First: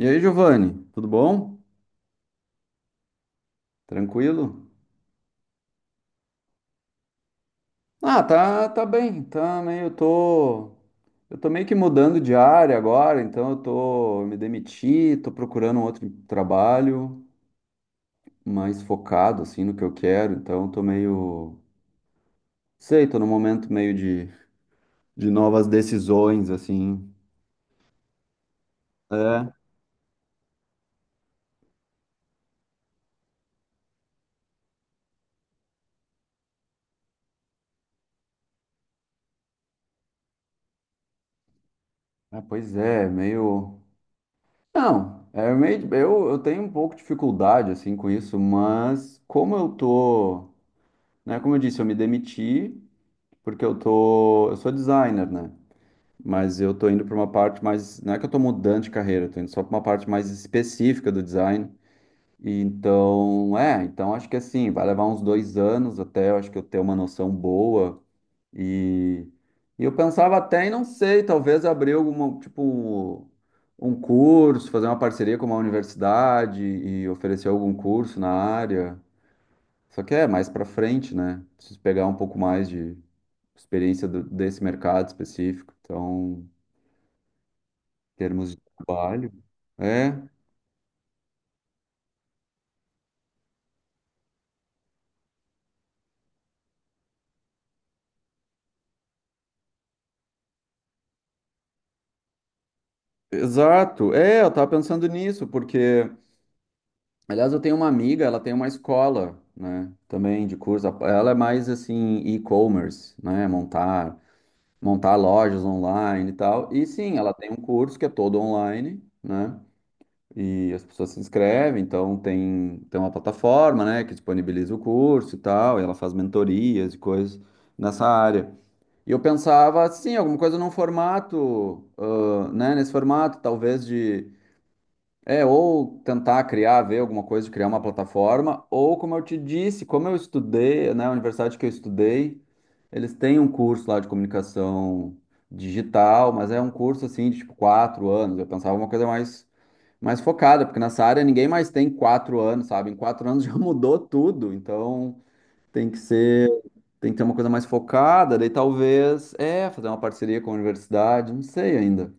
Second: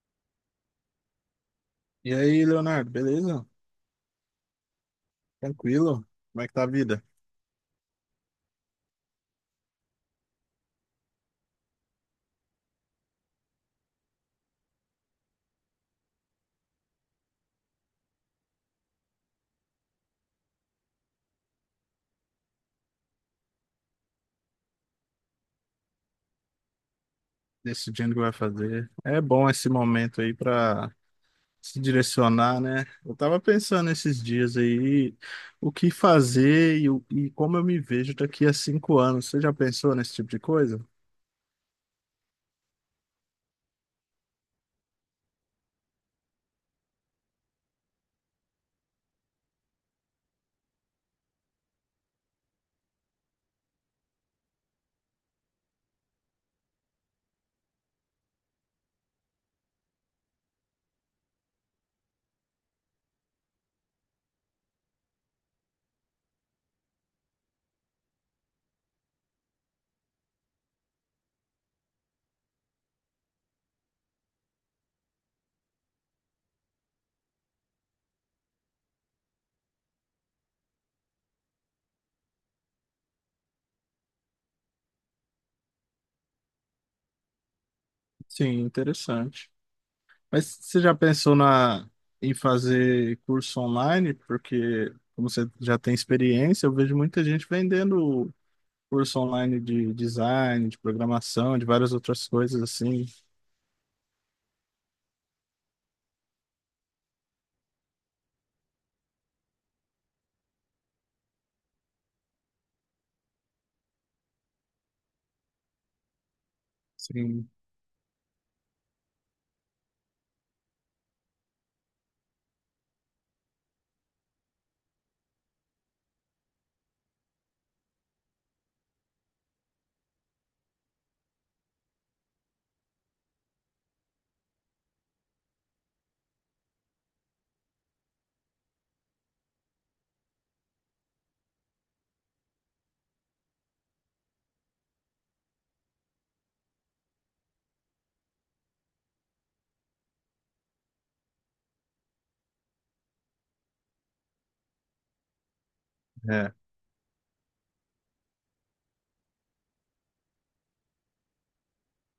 E aí, Giovanni, tudo bom? E aí, Leonardo, beleza? Tranquilo? Tranquilo? Como é que tá a vida? Ah, tá, tá bem, tá meio, eu tô meio que mudando de área agora, então eu me demiti, tô procurando um outro trabalho mais focado, assim, no que eu quero, então eu tô meio, sei, tô num momento meio de novas decisões, assim, Decidindo o que vai fazer. É bom é, esse momento aí para se direcionar, né? Eu tava pensando esses dias aí o que fazer e como eu me vejo daqui a 5 anos. Você já pensou nesse tipo de coisa? ah, pois é, meio, não, é meio, eu tenho um pouco de dificuldade, assim, com isso, mas como eu tô, né, como eu disse, eu me demiti, porque eu sou designer, né? Mas eu tô indo para uma parte mais, não é que eu tô mudando de carreira, eu tô indo só para uma parte mais específica do design. E então, é, então acho que assim, vai levar uns 2 anos até eu acho que eu ter uma noção boa. E, e eu pensava até, e não sei, talvez abrir alguma, tipo, um curso, fazer uma parceria com uma universidade e oferecer algum curso na área. Só que é mais para frente, né? Preciso pegar um pouco mais de experiência desse mercado específico. Então, em termos Sim, de trabalho. interessante. É, Mas você já pensou em fazer curso online? Porque, como você já tem experiência, eu vejo muita gente vendendo curso online de design, de programação, de várias outras coisas assim. exato. É, eu tava pensando nisso, porque, aliás, eu tenho uma amiga, ela tem uma escola, né, também de curso. Ela é mais assim, e-commerce, né, montar lojas online e tal. E sim, ela Sim, tem um curso que é todo online, né? E as pessoas se inscrevem, então tem, tem uma plataforma, né, que disponibiliza o curso e tal, e ela faz mentorias e coisas nessa área. E eu pensava, sim, alguma coisa num formato, ah, né, nesse formato, talvez de, é, ou tentar criar, ver alguma coisa, de criar uma plataforma, ou como eu te disse, como eu estudei, né, a universidade que eu estudei, eles têm um curso lá de comunicação digital, mas é um curso, assim, de, tipo, 4 anos, eu pensava uma coisa mais, mais focada, porque nessa área ninguém mais tem 4 anos, sabe, em 4 anos já mudou tudo, então. Tem que ser, é tem que ter uma coisa mais focada, daí talvez, é, fazer uma parceria com a universidade, não sei ainda.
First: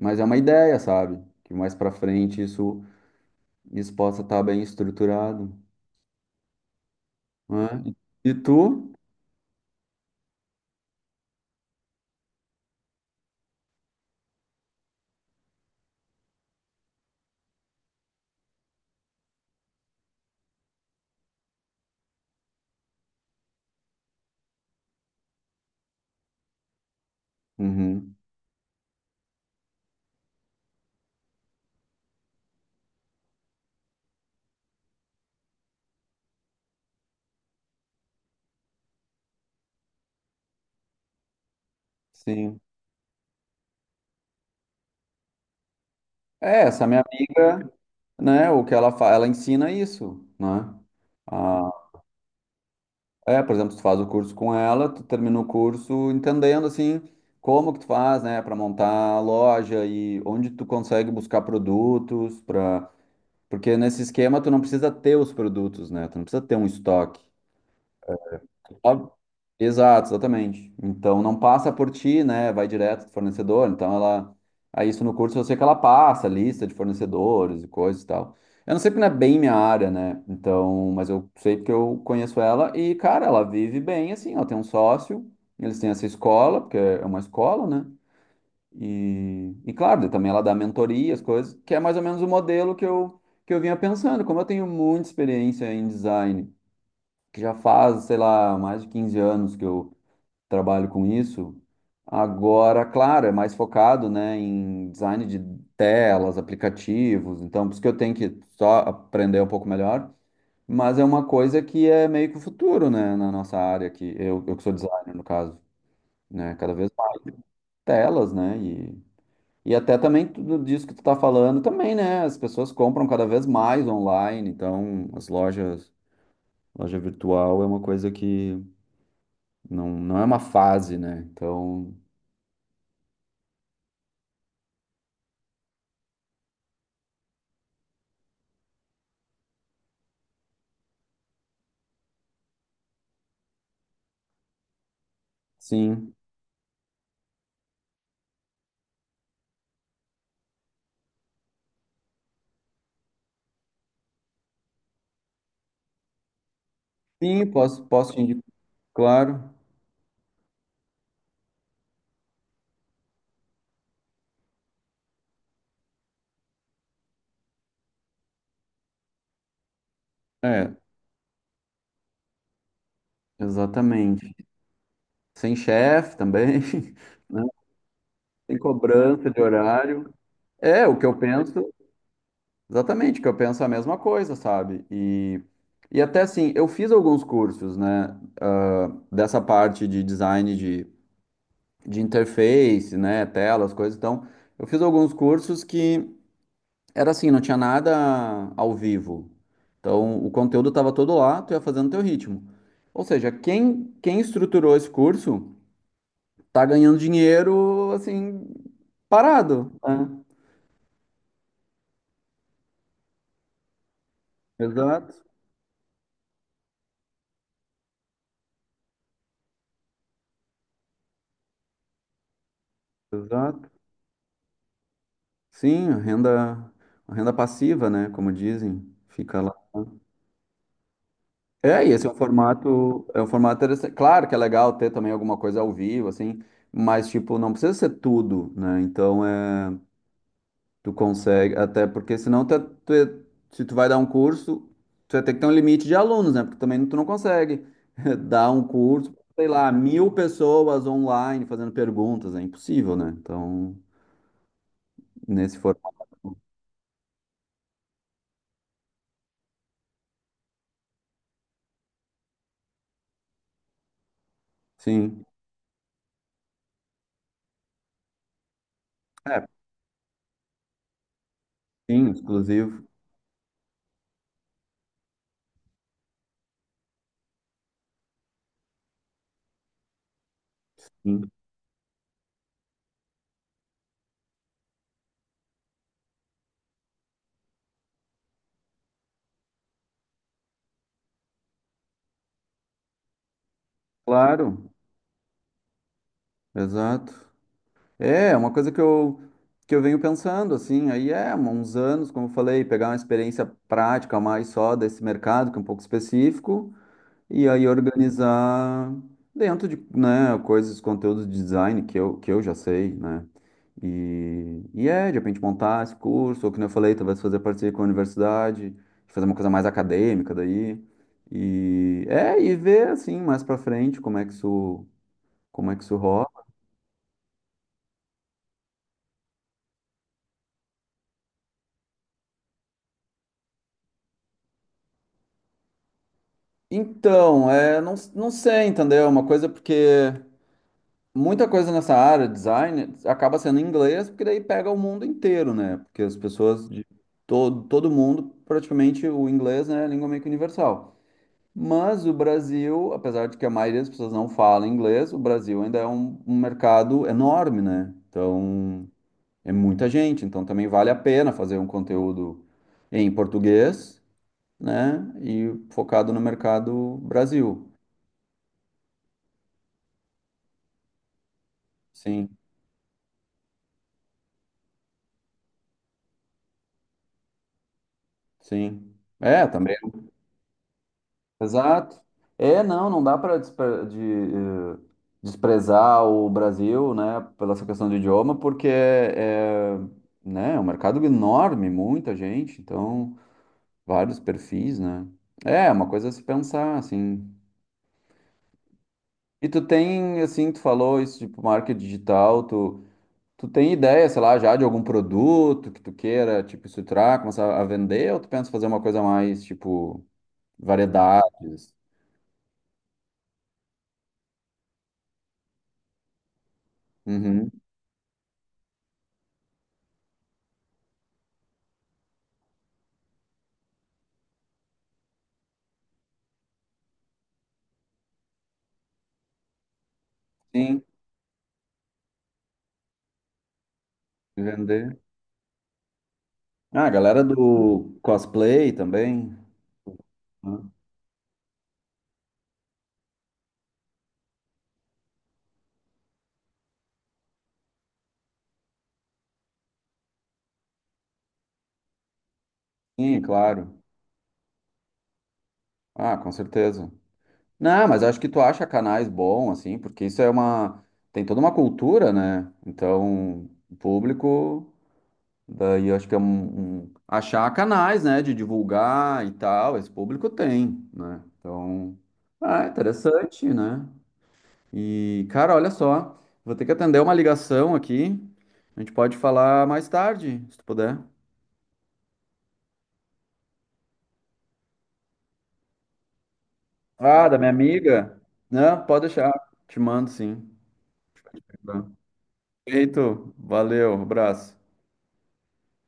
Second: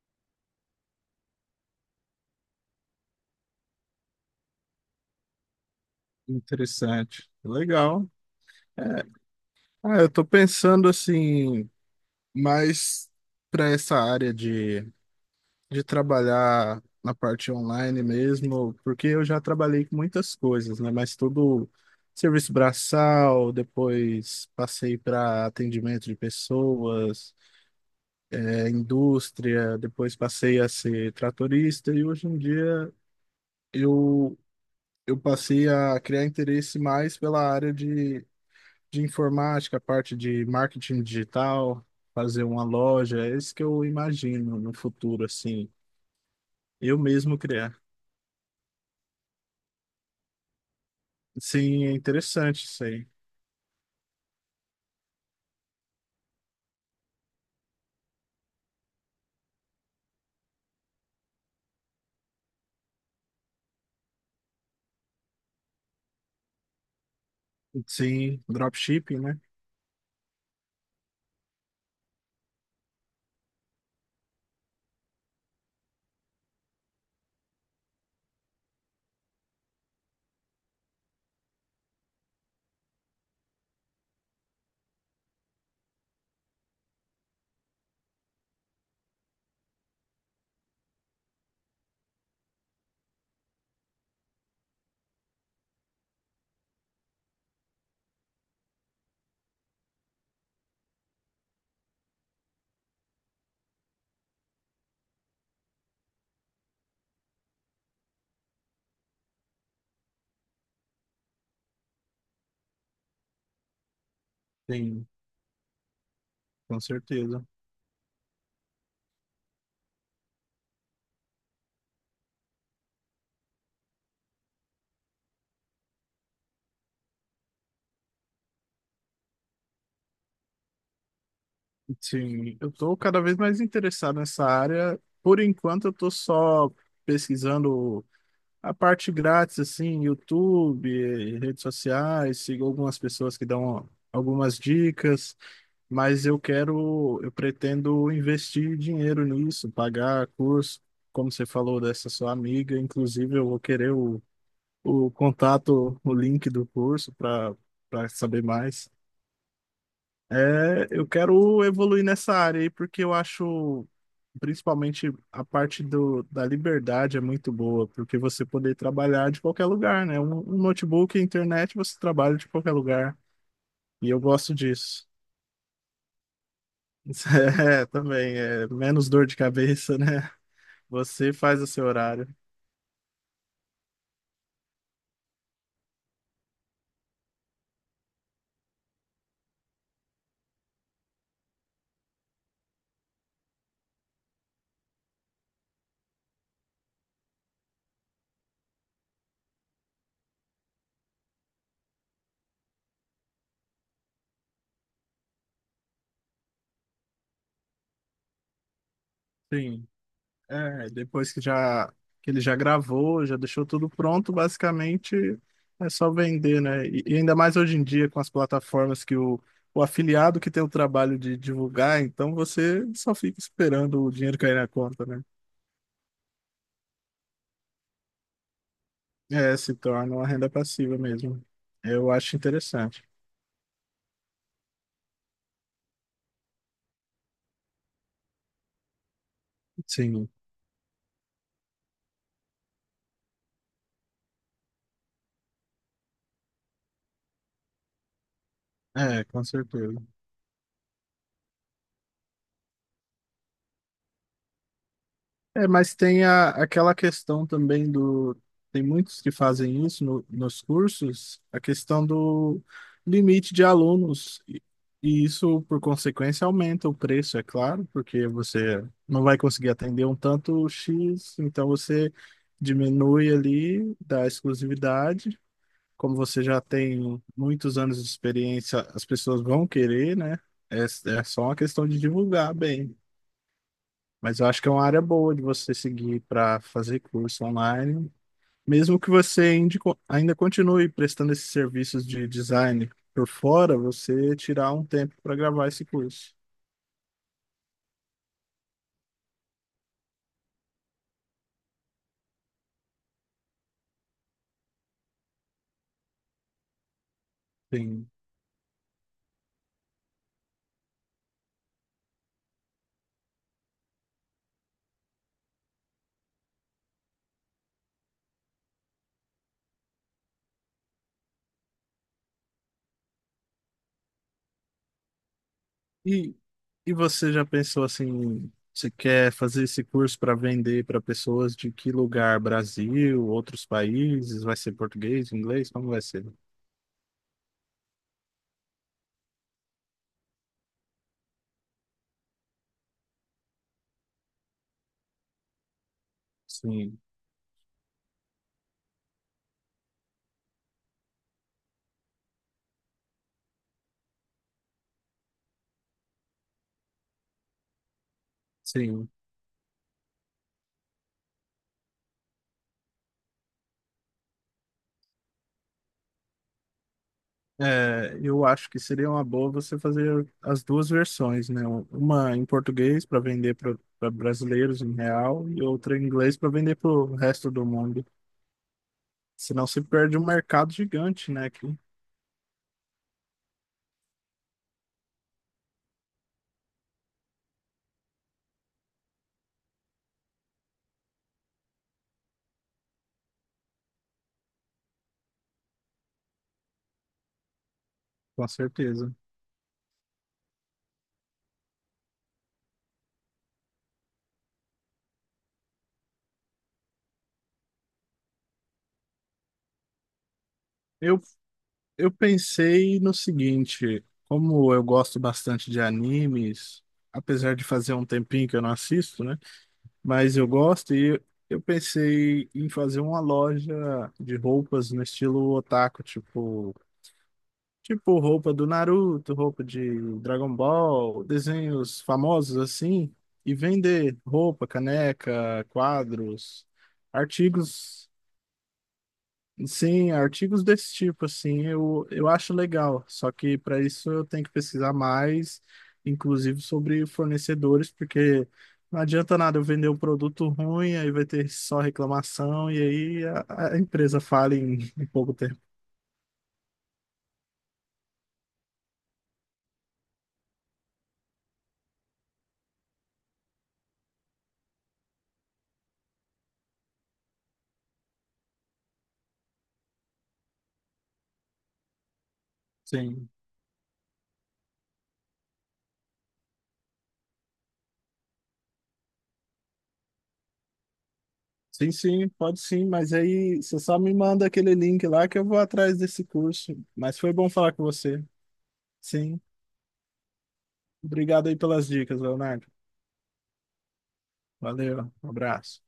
Mas é uma ideia, sabe? Que mais pra frente isso, isso possa estar bem estruturado, interessante. né? Legal. E É. tu? Ah, eu tô pensando assim, mais para essa área de trabalhar na parte online mesmo, porque eu já trabalhei com muitas coisas, né? Mas tudo serviço braçal, depois passei para atendimento de pessoas, Uhum, é, indústria, depois passei a ser tratorista e hoje em dia eu, eu passei a criar interesse mais pela área de informática, parte de marketing digital, fazer sim. uma loja, é isso que eu imagino no futuro, assim, É, essa eu minha mesmo amiga, criar. né, o que ela faz, ela ensina isso, né? Ah, Sim, é interessante isso aí. é, por exemplo, tu faz o curso com ela, tu termina o curso entendendo assim como que tu faz, né, para montar a loja e onde tu consegue buscar produtos para, porque nesse esquema tu não precisa ter os produtos, né? Tu não precisa ter um estoque. Sim, Ó, dropshipping, né? exato, exatamente. Então não passa por ti, né? Vai direto do fornecedor. Então ela. Aí isso no curso eu sei que ela passa, lista de fornecedores e coisas e tal. Eu não sei porque não é bem minha área, né? Então, mas eu sei porque eu conheço ela e, cara, ela vive bem assim, ela tem um sócio, eles têm essa escola, porque é uma escola, né? E claro, daí também ela dá mentoria, as coisas, que é mais ou menos o modelo que eu vinha pensando. Como eu tenho muita experiência em design que já faz, sei lá, mais de 15 anos que eu trabalho com isso. Agora, claro, é mais focado, né, em design de telas, aplicativos, então por isso que eu tenho que só aprender um pouco melhor, mas é uma coisa que é meio que o futuro, né, na nossa área, que eu que sou Sim, designer, no caso, né, cada com vez mais certeza. telas, né, e até também tudo disso que tu tá falando também, né, as pessoas compram cada vez mais online, então as lojas, loja virtual é uma coisa que não, não é uma fase, né? Então, Sim, eu estou cada vez mais interessado nessa área. Por enquanto, eu estou só pesquisando a parte grátis, assim, YouTube, redes sociais, sigo algumas pessoas que dão algumas dicas, sim. mas eu pretendo investir dinheiro nisso, pagar curso, como você falou dessa sua amiga, inclusive eu vou querer o contato, o link do curso Sim, posso, para posso te saber indicar, mais. claro. É, eu quero evoluir nessa área aí, porque eu acho, principalmente, a parte da liberdade é muito boa, porque você poder trabalhar de qualquer lugar, né? Um É, notebook, internet, você trabalha de qualquer lugar. E eu exatamente. gosto disso. Sem chefe também, né? É, também, Sem é menos dor cobrança de de cabeça, horário. né? É, o que eu Você faz o penso, seu horário. exatamente, o que eu penso é a mesma coisa, sabe? E até assim, eu fiz alguns cursos, né? Ah, dessa parte de design de interface, né? Telas, coisas. Então, eu fiz alguns cursos que era assim, não tinha nada ao vivo. Então, o conteúdo estava todo lá, tu ia fazendo teu ritmo. Ou seja, quem, quem estruturou esse curso tá ganhando dinheiro, assim, parado, Sim. né? É, depois que já que ele já gravou, já deixou tudo pronto, Exato, basicamente é só vender, né? E ainda mais hoje em dia com as plataformas que o afiliado que tem o trabalho de divulgar, então você só fica exato. esperando o dinheiro cair na conta, né? Sim, a renda passiva, né? Como dizem, fica lá. É, se torna uma renda passiva mesmo. É, e esse Eu acho interessante. É um formato interessante. Claro que é legal ter também alguma coisa ao vivo, assim, mas, tipo, não precisa ser tudo, né? Então, é. Sim, Tu consegue, até porque senão tu é- se tu vai dar um curso, tu vai ter que ter um limite de alunos, né? Porque também tu não consegue dar um curso, com sei lá, certeza. 1.000 pessoas online fazendo perguntas, é impossível, né? Então, nesse É, mas formato, tem aquela questão também do. Tem muitos que fazem isso nos cursos, a questão do limite de alunos. Sim. E isso, por consequência, aumenta o preço, é claro, porque você não vai É, conseguir atender um tanto X, então sim, você exclusivo. diminui ali da exclusividade. Como você já tem muitos anos de experiência, as pessoas vão querer, né? É Sim. só uma questão de divulgar bem. Mas eu acho que é uma área boa de você seguir para fazer curso online, mesmo que você ainda ainda continue prestando esses serviços de design por fora, você Claro, tirar um tempo para gravar esse curso. exato. É, é uma coisa que eu venho pensando, assim, aí é, uns anos, como eu falei, pegar uma experiência prática mais só desse mercado, que é um pouco específico. E aí Sim. organizar dentro de, né, coisas, conteúdos de design que eu já sei, né? E é, de repente montar esse curso, ou como eu falei, talvez fazer parceria com a universidade, fazer uma coisa mais acadêmica daí. E é, e ver assim, mais pra frente, como é que isso rola. E, e você já pensou assim, você quer fazer esse curso para vender para pessoas de que lugar? Brasil, outros países? Vai ser português, inglês? Como vai ser? Então, é, não, não sei, entendeu? É uma coisa porque muita coisa nessa área, design, acaba sendo em inglês, porque daí pega o mundo inteiro, né? Porque as pessoas de Sim, todo mundo, praticamente o inglês, né, é a língua meio que universal. Mas o Brasil, apesar de que a maioria das pessoas não fala inglês, o Brasil ainda é um, um mercado enorme, né? Então, sim. é muita gente, então também vale a pena fazer um conteúdo em português, né? E focado no mercado Brasil. É, eu acho que seria uma boa você fazer as duas versões, né? Sim, Uma em português para vender para brasileiros em real e outra em inglês para vender para o resto do mundo. sim. É, Senão também. se perde um mercado gigante, né? Aqui, Exato. É, não, não dá para desprezar o Brasil, né, pela essa questão de idioma, porque é, é, né, é um mercado enorme, muita gente, então vários perfis, né? É, é uma coisa a se pensar, assim. com certeza. E tu tem, assim, tu falou isso, tipo, marketing digital, tu tem ideia, sei lá, já de algum produto que tu queira, tipo, estruturar, começar a vender, ou tu pensa fazer uma coisa mais, tipo, Eu, variedades? eu pensei no seguinte, como eu gosto bastante de animes, Uhum. apesar de fazer um tempinho que eu não assisto, né? Mas eu gosto e eu pensei em fazer uma loja de roupas no estilo otaku, tipo tipo roupa do Naruto, roupa de Dragon Sim, Ball, desenhos famosos assim, e vender roupa, vender. caneca, quadros, Ah, a galera do artigos, cosplay também. sim, artigos Né? desse tipo assim, eu acho legal. Só que para isso eu tenho que pesquisar mais, inclusive sobre fornecedores, porque não adianta nada eu vender um produto ruim, aí vai ter só reclamação e Sim, aí a claro. empresa fala em pouco tempo. Ah, com certeza. Não, mas acho que tu acha canais bom, assim, porque isso é uma. Tem toda uma cultura, né? Então, o público. Daí eu acho que é um, achar canais, né? De divulgar e tal. Esse público tem, né? Então. Ah, é Sim. interessante, né? E, cara, olha só. Vou ter que atender uma ligação aqui. A gente pode falar mais tarde, se tu puder. Sim, Pode sim, mas aí você só me manda aquele link lá que eu vou atrás desse curso. Mas Ah, foi da bom minha falar com amiga? você. Não, pode deixar. Sim, Te mando sim. obrigado aí pelas dicas, Leonardo. Perfeito. Valeu, abraço. Valeu, um abraço.